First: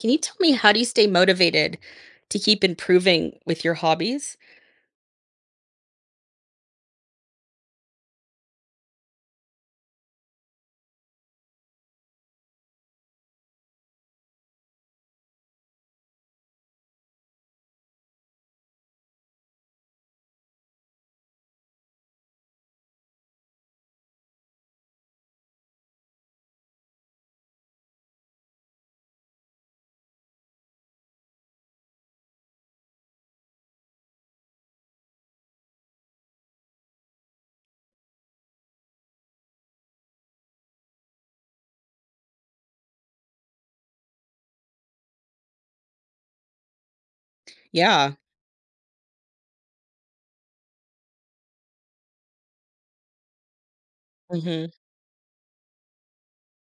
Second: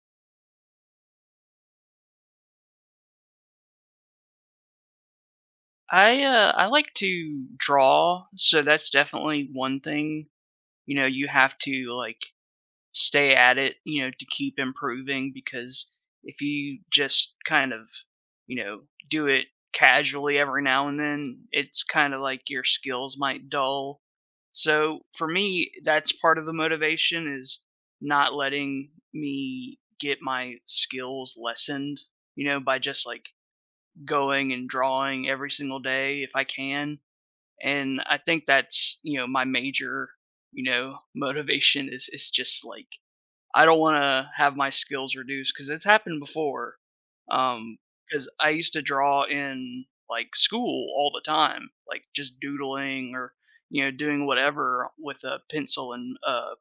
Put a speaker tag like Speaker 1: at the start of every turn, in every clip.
Speaker 1: Can you tell me how do you stay motivated to keep improving with your hobbies?
Speaker 2: I like to draw, so that's definitely one thing. You know, you have to, like, stay at it, you know, to keep improving because if you just kind of, you know, do it casually every now and then, it's kind of like your skills might dull. So for me, that's part of the motivation is not letting me get my skills lessened, by just like going and drawing every single day if I can. And I think that's, my major, motivation is just like I don't want to have my skills reduced because it's happened before. Um,
Speaker 1: Yeah.
Speaker 2: because I used to draw in like school all the time, like just doodling or doing
Speaker 1: Mhm.
Speaker 2: whatever with a pencil and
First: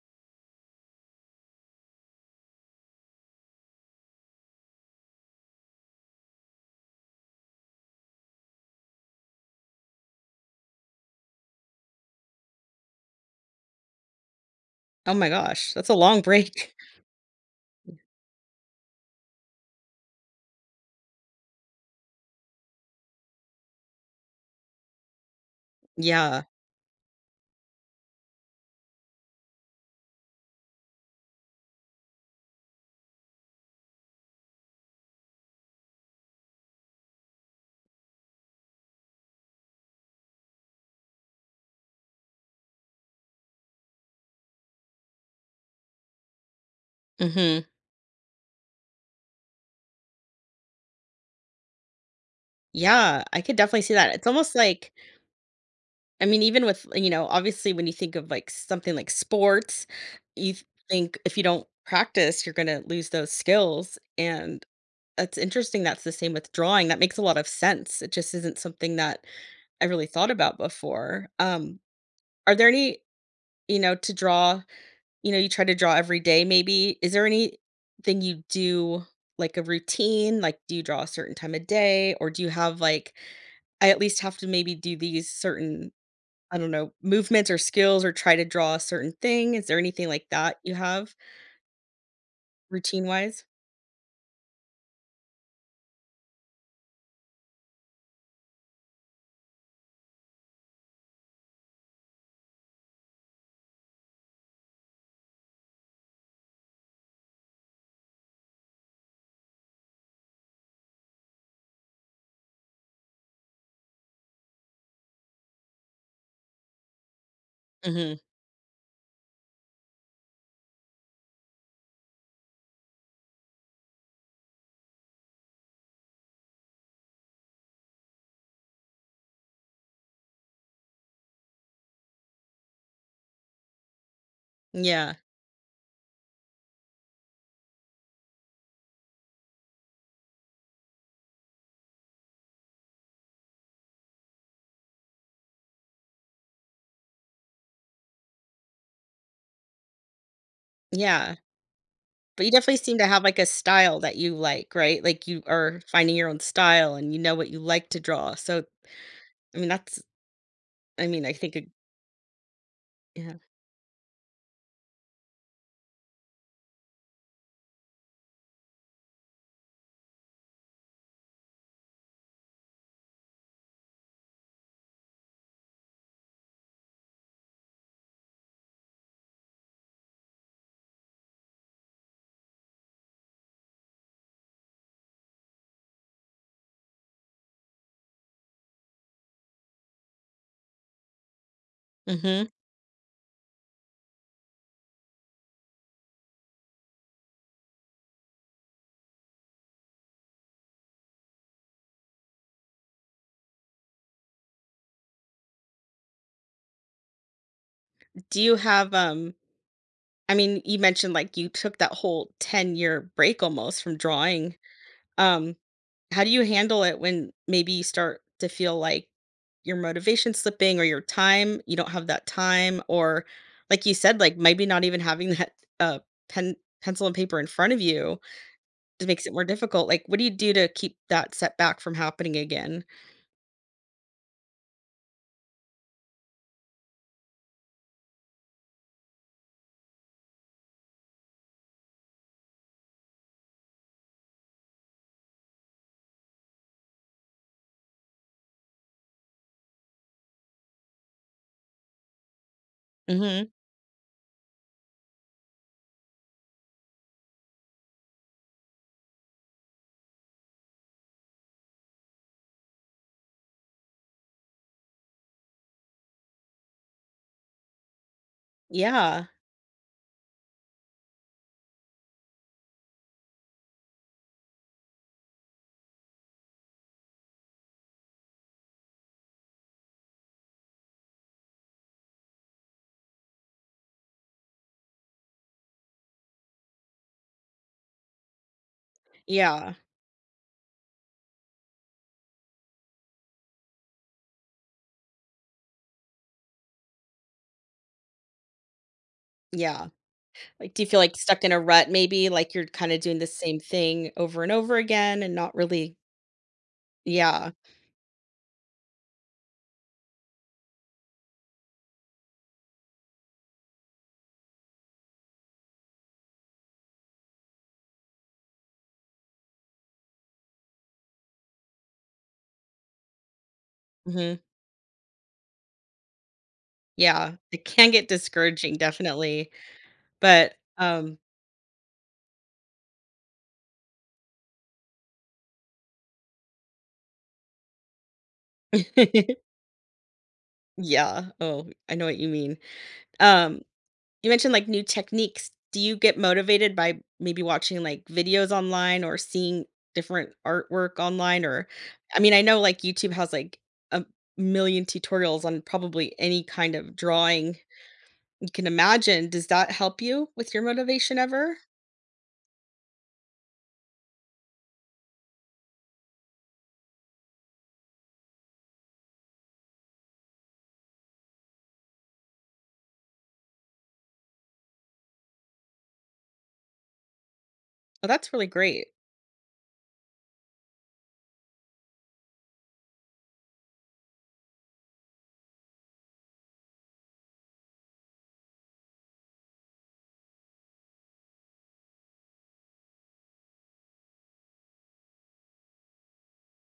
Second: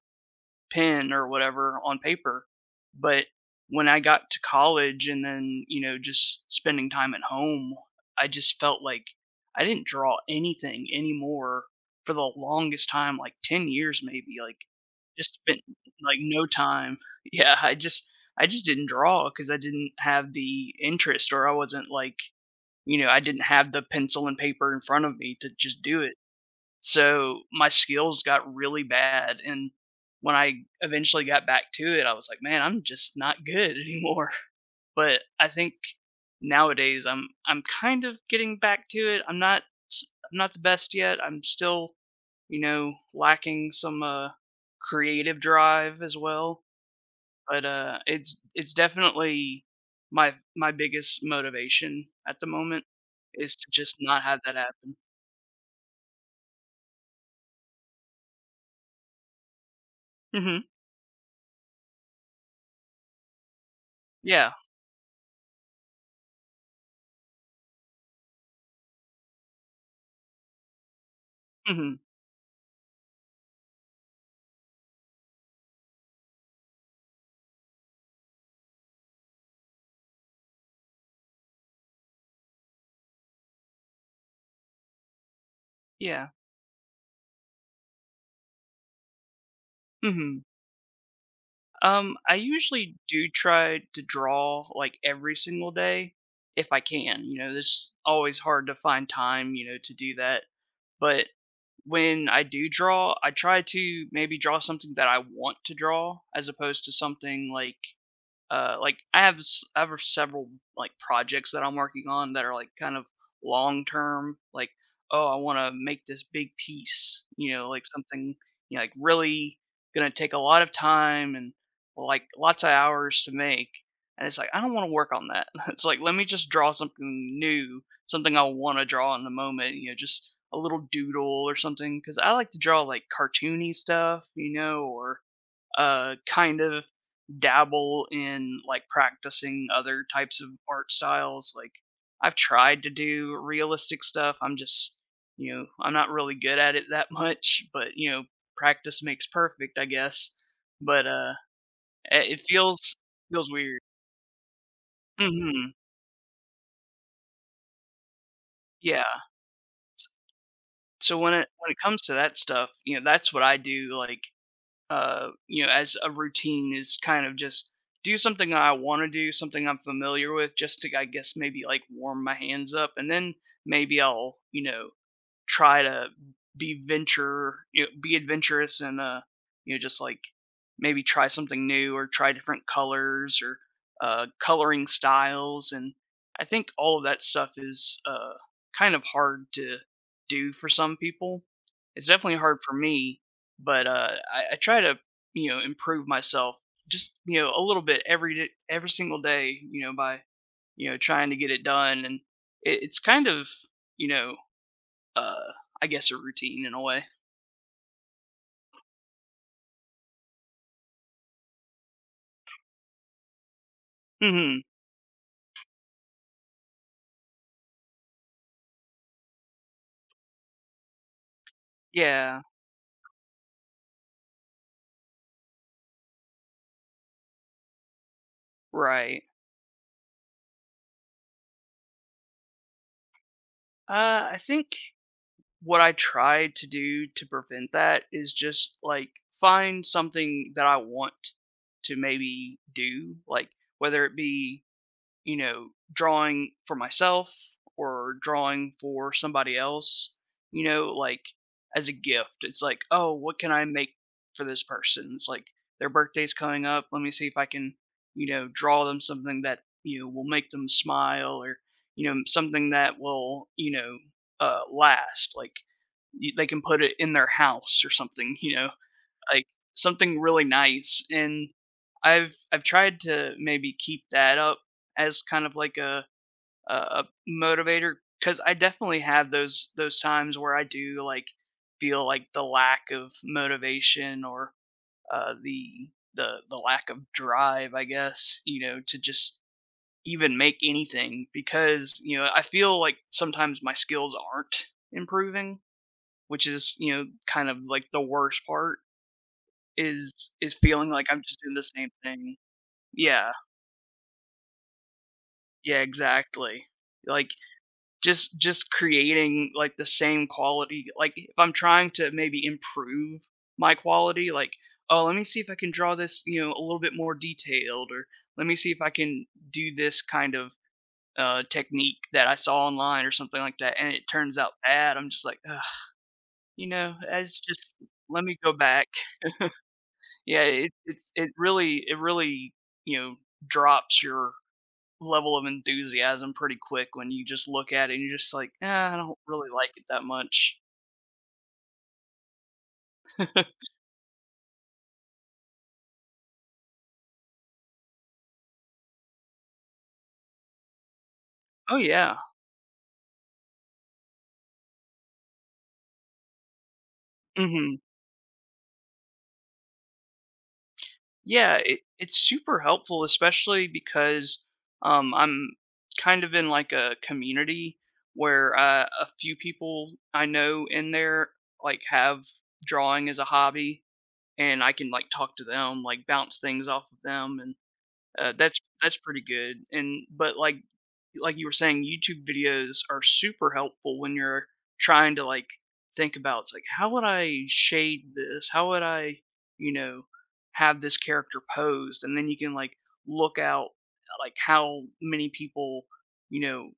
Speaker 2: pen or whatever on paper. But when I got to college and then, you know, just spending time at home, I just felt like I didn't draw anything anymore for the longest time, like 10 years maybe, like
Speaker 1: Oh my
Speaker 2: just spent
Speaker 1: gosh, that's a
Speaker 2: like
Speaker 1: long
Speaker 2: no
Speaker 1: break.
Speaker 2: time. Yeah, I just didn't draw because I didn't have the interest or I wasn't like, you know, I didn't have the pencil and paper in front of me to just do it.
Speaker 1: Yeah.
Speaker 2: So, my skills got really bad, and when I eventually got back to it, I was like, "Man, I'm just not good anymore." But I think nowadays I'm kind of getting back to it. S I'm not the best yet. I'm still, you know, lacking some, creative drive as well, but,
Speaker 1: Mhm.
Speaker 2: it's definitely my biggest motivation at the moment
Speaker 1: Yeah, I
Speaker 2: is
Speaker 1: could
Speaker 2: to
Speaker 1: definitely see
Speaker 2: just
Speaker 1: that.
Speaker 2: not
Speaker 1: It's
Speaker 2: have that
Speaker 1: almost like
Speaker 2: happen.
Speaker 1: even with, obviously when you think of like something like sports, you
Speaker 2: Mhm.
Speaker 1: think if you don't practice, you're going to lose those skills.
Speaker 2: Yeah.
Speaker 1: And that's interesting. That's the same with drawing. That makes a lot of sense. It just isn't something that I really thought about before.
Speaker 2: Mhm.
Speaker 1: Are there any, to draw, you try to draw every day, maybe. Is there anything you do like a routine? Like, do you draw a certain time of day or do you have like, I at least have to maybe do these certain
Speaker 2: Yeah.
Speaker 1: I don't know, movements or skills or try to draw a certain thing? Is there anything like
Speaker 2: Mhm.
Speaker 1: that you have
Speaker 2: I usually do
Speaker 1: routine-wise?
Speaker 2: try to draw like every single day if I can. You know, it's always hard to find time, you know, to do that. But when I do draw, I try to maybe draw something that I want to draw as opposed to something like I have several, like, projects that I'm working on that are, like, kind of long term, like, "Oh, I wanna make this big piece," you know, like
Speaker 1: Mhm.
Speaker 2: something, you know, like, really gonna take a lot of time and, like, lots of hours to make, and it's like, I don't wanna work on that. It's like, let me just draw something new, something I wanna draw in the moment, you know, just a little doodle or something. Because I like to draw, like, cartoony stuff, you know,
Speaker 1: Yeah.
Speaker 2: or kind of dabble in like practicing other types of art styles. Like I've tried to do realistic stuff. I'm just, you know, I'm not really good at it that much, but you know, practice makes perfect, I guess. But
Speaker 1: Yeah.
Speaker 2: it it
Speaker 1: But you definitely
Speaker 2: feels
Speaker 1: seem to have, like, a
Speaker 2: feels weird.
Speaker 1: style that you like, right? Like, you
Speaker 2: Mhm.
Speaker 1: are finding your own style and you know what you like to draw. So,
Speaker 2: Yeah.
Speaker 1: I mean,
Speaker 2: So
Speaker 1: I think it
Speaker 2: when it comes to that stuff, you know, that's
Speaker 1: yeah.
Speaker 2: what I do like you know, as a routine is kind of just do something that I want to do, something I'm familiar with, just to, I guess, maybe like warm my hands up. And then maybe I'll, you know, try to be venture you know, be adventurous and you know just like maybe try something new or try different colors or coloring styles. And I think all of that stuff is kind of hard to do for some people. It's definitely
Speaker 1: Mhm.
Speaker 2: hard for me, but I try to you know improve myself just you know a little bit every day, every single day you know by you know trying to get it done. And it's kind of you know uh, I guess a routine in a way.
Speaker 1: Do you have, I mean, you mentioned, like, you took that whole 10-year break almost from drawing.
Speaker 2: Hmm.
Speaker 1: Um How do you handle it when maybe you start to feel like your motivation slipping or your time, you don't have that
Speaker 2: Yeah,
Speaker 1: time or like you said, like maybe not even having that uh pen pencil and paper in front of you just
Speaker 2: right.
Speaker 1: makes it more difficult. Like what do you do to keep that setback from happening again?
Speaker 2: I think what I try to do to prevent that is just like find something that I want to maybe do, like whether it be you know, drawing for myself or drawing for somebody else, you know, like as a gift. It's like, oh, what can
Speaker 1: Mhm.
Speaker 2: I make for this person? It's like their birthday's coming up. Let me see if I can, you know, draw them something that, you know, will make them smile or, you know, something that will, you know, last. Like they can put it in their house or something, you know
Speaker 1: Yeah.
Speaker 2: like something really nice. And I've tried to maybe keep that up as kind of like a motivator because I definitely have those times where I do like feel like the lack of motivation or uh the the lack of drive I guess you know to just
Speaker 1: Yeah.
Speaker 2: even make anything because you know I feel like sometimes my skills aren't improving, which is you know kind of like the worst part
Speaker 1: Yeah.
Speaker 2: is
Speaker 1: Like do you
Speaker 2: feeling
Speaker 1: feel
Speaker 2: like
Speaker 1: like
Speaker 2: I'm just
Speaker 1: stuck in
Speaker 2: doing
Speaker 1: a
Speaker 2: the same
Speaker 1: rut maybe
Speaker 2: thing.
Speaker 1: like you're kind of doing the
Speaker 2: Yeah.
Speaker 1: same thing over and over again and not
Speaker 2: Yeah,
Speaker 1: really?
Speaker 2: exactly. Like,
Speaker 1: Yeah.
Speaker 2: just creating, like, the same quality like, if I'm trying to maybe improve my quality, like, "Oh, let me see if I can draw this, you know, a little bit more detailed," or, "Let me see if I can do this kind of, technique that I saw online," or something like that, and it turns
Speaker 1: Mhm.
Speaker 2: out bad, I'm just like, "Ugh," you know,
Speaker 1: Yeah.
Speaker 2: "It's
Speaker 1: It
Speaker 2: just
Speaker 1: can get
Speaker 2: let me go
Speaker 1: discouraging
Speaker 2: back."
Speaker 1: definitely.
Speaker 2: Yeah,
Speaker 1: But,
Speaker 2: it's it really, you know, drops your level of enthusiasm pretty quick when you just look at it and you're just like, "Ah, I don't really like it that much."
Speaker 1: Yeah, oh, I know what you mean. Um, you mentioned, like, new techniques. Do you get motivated by maybe watching, like, videos online or seeing different artwork online or
Speaker 2: Oh, yeah.
Speaker 1: I mean, I know, like, YouTube has, like, a million tutorials on probably any kind of drawing
Speaker 2: Mhm.
Speaker 1: you can imagine. Does that help you with your motivation
Speaker 2: Yeah,
Speaker 1: ever?
Speaker 2: it's super helpful, especially because, I'm kind of in, like, a community where, a few people I know in there, like, have drawing as a hobby, and I can, like, talk to them, like, bounce things off of them, and,
Speaker 1: Oh, that's really
Speaker 2: that's
Speaker 1: great.
Speaker 2: that's pretty good, and but, like you were saying, YouTube videos are super helpful when you're trying to like think about it's like how would I shade this? How would I, you know, have this character posed? And then you can like look out like how many people, you know,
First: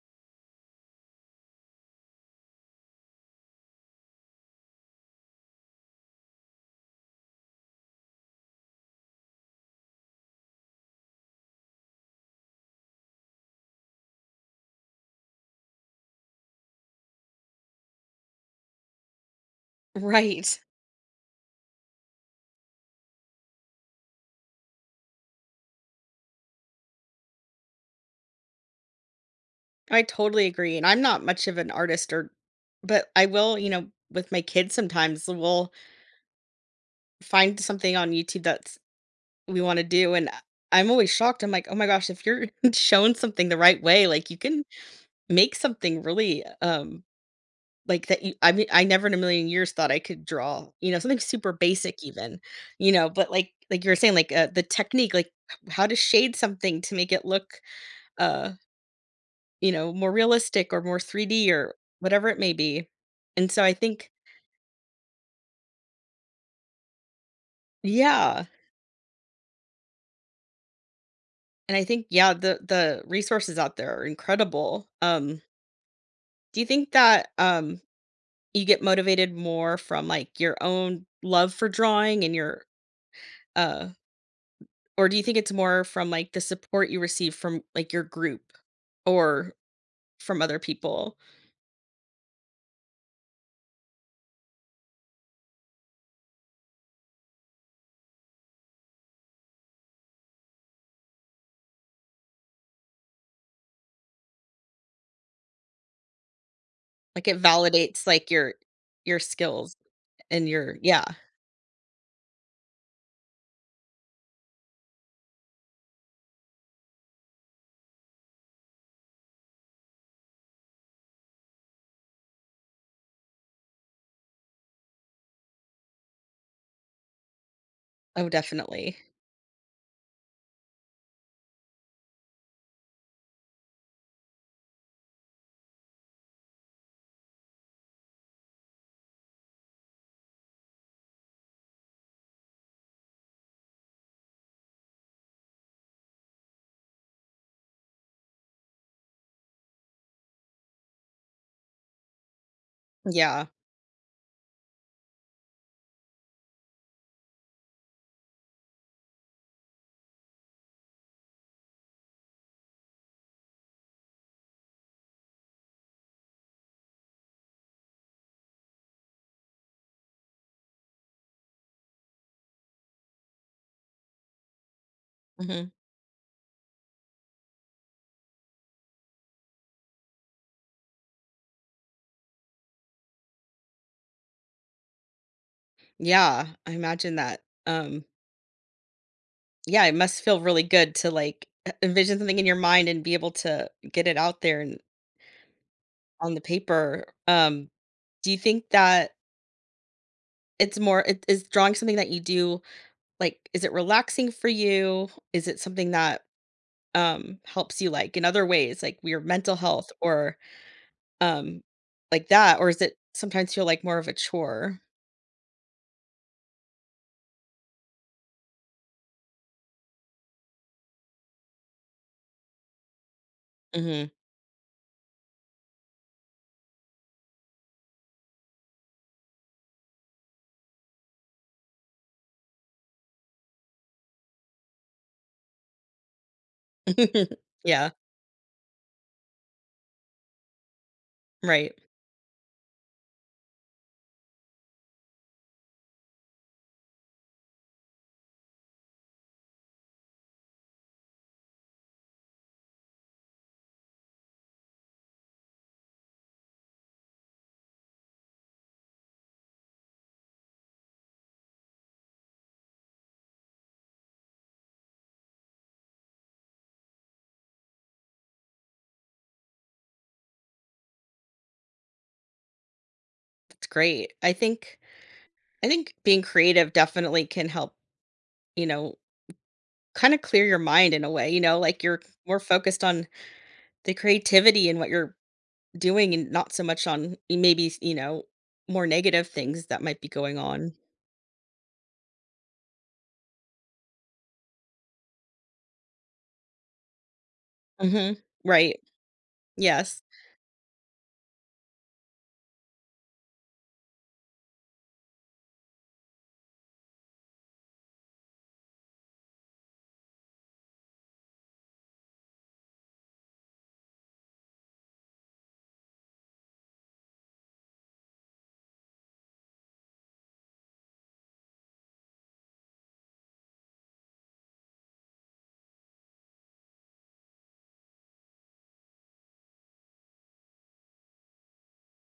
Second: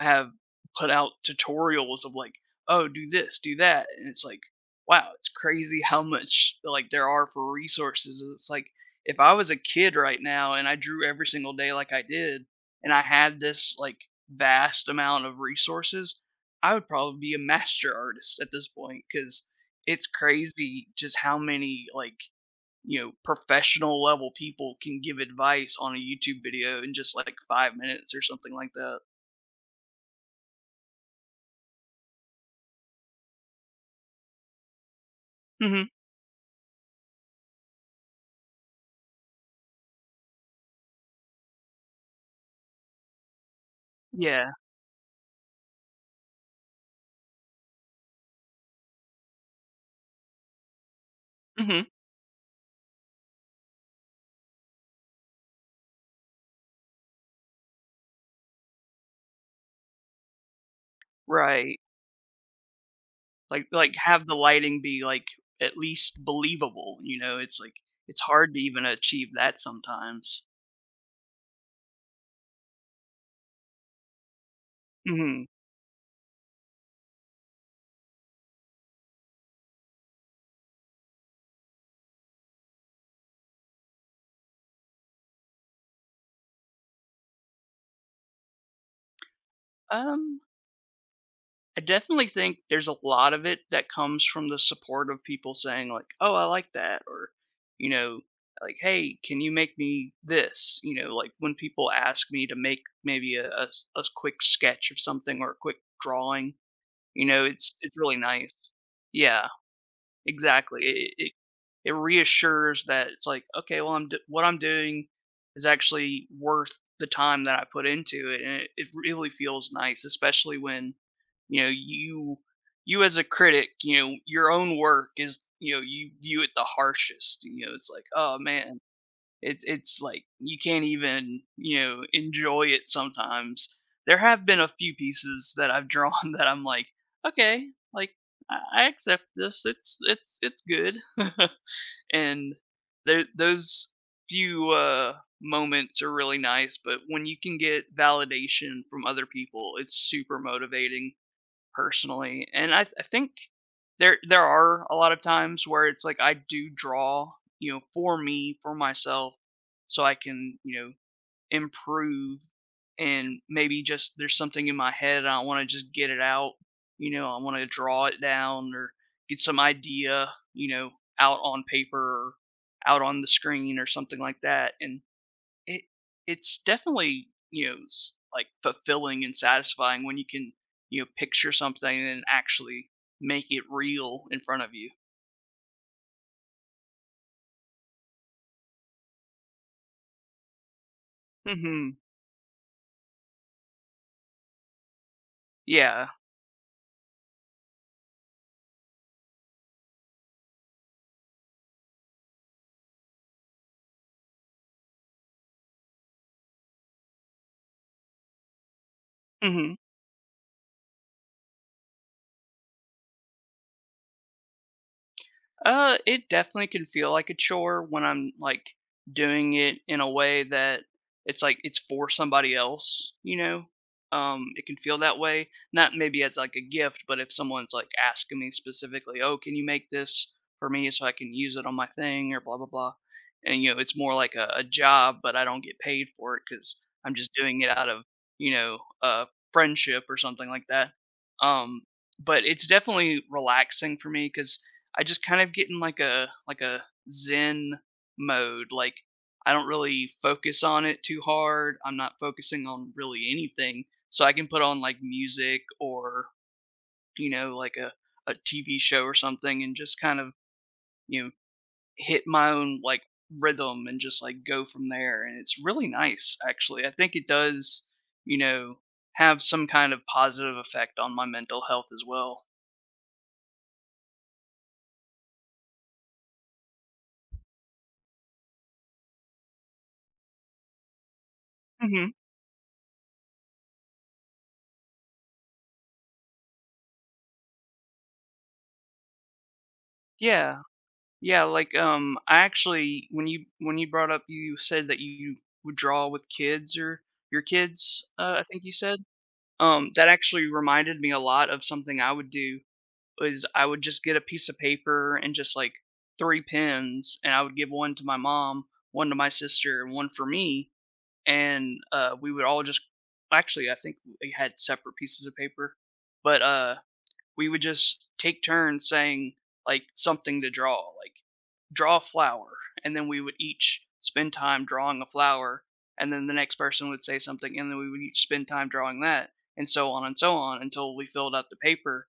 Speaker 2: have put out tutorials of like, oh, do this, do that. And it's like, wow, it's crazy how much like there are for resources. And it's like if I was a kid right now and I drew every single day like I did, and I had this like vast amount of resources, I would probably be a master artist at this point because it's
Speaker 1: Right.
Speaker 2: crazy just how many like you know professional level people can give advice on a YouTube video in just like 5 minutes or something like that.
Speaker 1: I totally agree, and I'm not much of an artist or but I will, you know, with my kids sometimes, we'll
Speaker 2: Hmm.
Speaker 1: find something on YouTube that's we wanna do, and I'm always shocked, I'm like, "Oh my gosh," if you're shown something the right way, like, you
Speaker 2: Yeah.
Speaker 1: can make something really, like, that you I mean, I never in a million years thought I could draw, you know, something super
Speaker 2: Hmm.
Speaker 1: basic even, you know, but like you were saying, like, the technique, like, how to shade something to make it look, uh, you know, more realistic or more 3D or
Speaker 2: Right.
Speaker 1: whatever it may be, and so I
Speaker 2: Like
Speaker 1: think
Speaker 2: have the lighting be like at least believable. You know, it's like it's
Speaker 1: yeah,
Speaker 2: hard to even achieve that sometimes.
Speaker 1: and I think, yeah, the resources out there are incredible,
Speaker 2: Hmm.
Speaker 1: Do you think that, you get motivated more from, like, your own love for drawing and your, uh or do you think it's more from, like, the support you receive from, like, your group or
Speaker 2: Um,
Speaker 1: from other people?
Speaker 2: I definitely think there's a lot of it that comes from the support of people saying like, "Oh, I like that," or you know, like, "Hey, can you make me this?" You know, like when people ask me to make maybe quick sketch of something or a quick drawing, you
Speaker 1: Like, it
Speaker 2: know, it's
Speaker 1: validates,
Speaker 2: really
Speaker 1: like,
Speaker 2: nice.
Speaker 1: your
Speaker 2: Yeah.
Speaker 1: skills and your
Speaker 2: Exactly.
Speaker 1: yeah.
Speaker 2: It reassures that it's like, okay, well, what I'm doing is actually worth the time that I put into it, and it really feels nice, especially when you know you you as a critic, you know your own work is you know you view it the harshest. You know, it's like,
Speaker 1: Oh,
Speaker 2: oh man,
Speaker 1: definitely.
Speaker 2: it's like you can't even, you know, enjoy it sometimes. There have been a few pieces that I've drawn that I'm like, "Okay, like I accept this. It's it's good." And there those few, moments are really nice, but when you can get validation from other people, it's super motivating personally, and I think
Speaker 1: Yeah.
Speaker 2: there are a lot of times where it's like I do draw, you know, for me, for myself, so I can, you know, improve and maybe just there's something in my head and I want to just get it out. You know, I want to draw it down or get some idea, you know, out on paper or out on the screen or something like that. And
Speaker 1: Mhm.
Speaker 2: it it's definitely, you know, s like, fulfilling and satisfying when you can, you know, picture something and actually make it real in front of you.
Speaker 1: Yeah, I imagine that. Um, yeah, it must feel really good to, like, e
Speaker 2: Mhm.
Speaker 1: envision something in your mind and be able to get it out there and
Speaker 2: Yeah.
Speaker 1: on the paper. Do you think that it's more it is drawing something that you do, like, is it relaxing for you? Is it something that, helps you, like, in other ways, like, your mental
Speaker 2: Mhm.
Speaker 1: health or, um, like that? Or is it sometimes feel like more of a chore?
Speaker 2: It definitely can feel like a chore when I'm like doing it in a way that it's like it's for somebody else, you know?
Speaker 1: Mhm.
Speaker 2: It can feel that way. Not maybe as like a gift, but if someone's like asking me specifically, oh, can you make this for me so I can use it on my thing or blah blah blah. And you know, it's more like a job, but I don't get paid for it because I'm just doing it out
Speaker 1: Yeah,
Speaker 2: of, you know, friendship or something like that.
Speaker 1: right.
Speaker 2: Um, but it's definitely relaxing for me because I just kind of get in like a zen mode. Like I don't really focus on it too hard. I'm not focusing on really anything. So I can put on like music or, you know, like a TV show or something and just kind of, you know, hit my own like rhythm and just like go from there. And it's really nice actually. I think it does, you know, have some kind of positive effect on my mental health as well.
Speaker 1: That's great. I think being creative definitely can help, you know, kinda clear your mind in a way, you know, like, you're
Speaker 2: Hmm.
Speaker 1: more focused on the creativity and what you're doing and not so much on e, maybe, you know, more negative things that might be going
Speaker 2: Yeah.
Speaker 1: on.
Speaker 2: Yeah, like, I actually when you brought up you said that you would draw with kids or your kids,
Speaker 1: Mhm.
Speaker 2: I think you
Speaker 1: Right.
Speaker 2: said.
Speaker 1: Yes.
Speaker 2: That actually reminded me a lot of something I would do, is I would just get a piece of paper and just, like, 3 pens, and I would give 1 to my mom, 1 to my sister, and 1 for me, and, we would all just actually, I think we had separate pieces of paper, but, we would just take turns saying, like, something to draw, like draw a flower, and then we would each spend time drawing a flower, and then the next person would say something, and then we would each spend time drawing that, and so on until we filled out the paper.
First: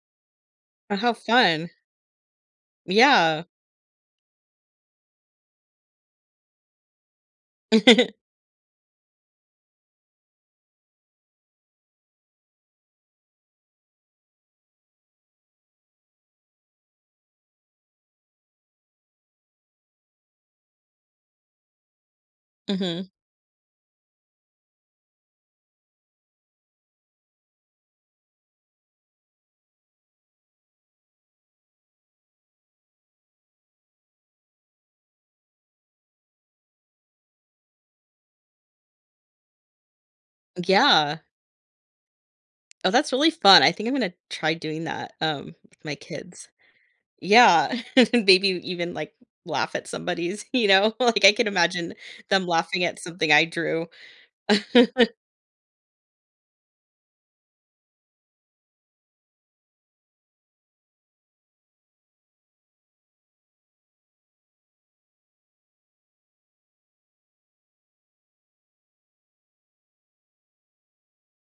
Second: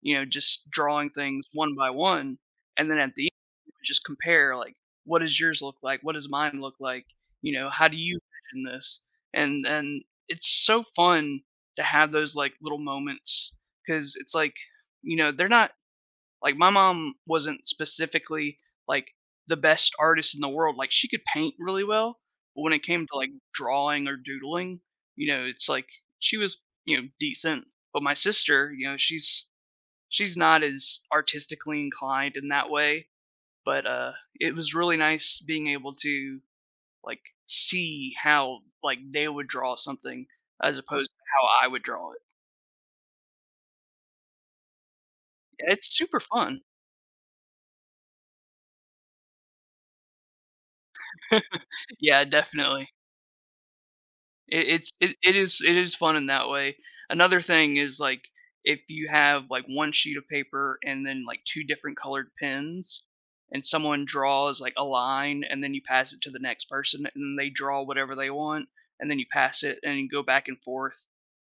Speaker 2: You know, just
Speaker 1: Oh,
Speaker 2: drawing
Speaker 1: how
Speaker 2: things
Speaker 1: fun.
Speaker 2: one by one, and then at the end,
Speaker 1: Yeah.
Speaker 2: we would just compare like, what does yours look like? What does mine look like? You know, how do you envision this? And it's so fun to have those like little moments because it's like you know they're not like, my mom wasn't specifically, like, the best artist in the world, like, she could paint really well, but when it came
Speaker 1: Mhm.
Speaker 2: to, like, drawing or doodling, you know, it's like she was, you know, decent, but my sister, you know, she's not as artistically inclined in that way, but, it was really nice being able to, like, see how, like, they would draw something as opposed to
Speaker 1: Yeah.
Speaker 2: how I would draw it.
Speaker 1: Oh, that's really fun. I think I'm gonna try doing that,
Speaker 2: Yeah,
Speaker 1: with
Speaker 2: it's
Speaker 1: my
Speaker 2: super
Speaker 1: kids.
Speaker 2: fun.
Speaker 1: Yeah. and maybe even, like, laugh at somebody's, you know? Like, I can imagine
Speaker 2: Yeah,
Speaker 1: them laughing
Speaker 2: definitely.
Speaker 1: at something I drew.
Speaker 2: It it's it it is fun in that way. Another thing is, like, if you have, like, 1 sheet of paper and then, like, 2 different colored pens, and someone draws, like, a line, and then you pass it to the next person, and they draw whatever they want, and then you pass it, and you go back and forth,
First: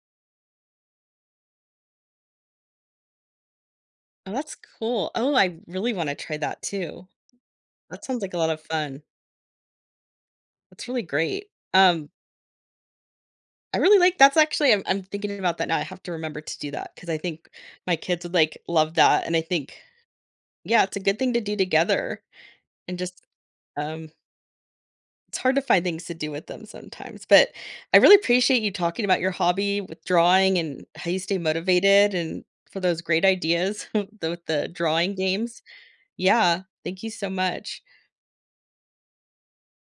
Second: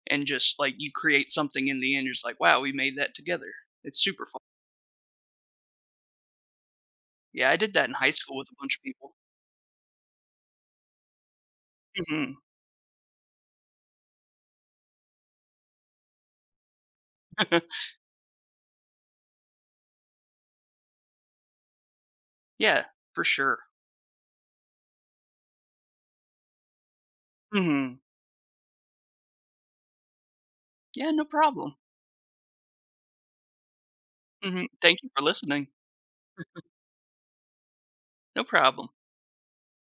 Speaker 2: and just, like, you create something in the end, you just like, "Wow, we made that together." It's super
Speaker 1: Oh,
Speaker 2: fun.
Speaker 1: that's cool. Oh, I really wanna try that too.
Speaker 2: Yeah, I did that in
Speaker 1: That
Speaker 2: high
Speaker 1: sounds like
Speaker 2: school
Speaker 1: a
Speaker 2: with
Speaker 1: lot
Speaker 2: a
Speaker 1: of
Speaker 2: bunch of
Speaker 1: fun.
Speaker 2: people.
Speaker 1: That's really great. Um
Speaker 2: Mhm.
Speaker 1: I really like that's actually I'm thinking about that now, I have to remember to do that because I think my kids would, like, love that, and I think yeah, it's a good thing to do together
Speaker 2: Yeah,
Speaker 1: and
Speaker 2: for
Speaker 1: just,
Speaker 2: sure.
Speaker 1: um it's hard to find things to do with them sometimes, but
Speaker 2: Mhm.
Speaker 1: I really appreciate you talking about your hobby with drawing and how
Speaker 2: Yeah,
Speaker 1: you
Speaker 2: no
Speaker 1: stay
Speaker 2: problem.
Speaker 1: motivated and for those great ideas with
Speaker 2: Mhm.
Speaker 1: the
Speaker 2: Thank you
Speaker 1: drawing
Speaker 2: for
Speaker 1: games.
Speaker 2: listening.
Speaker 1: Yeah, thank you so much.
Speaker 2: No problem.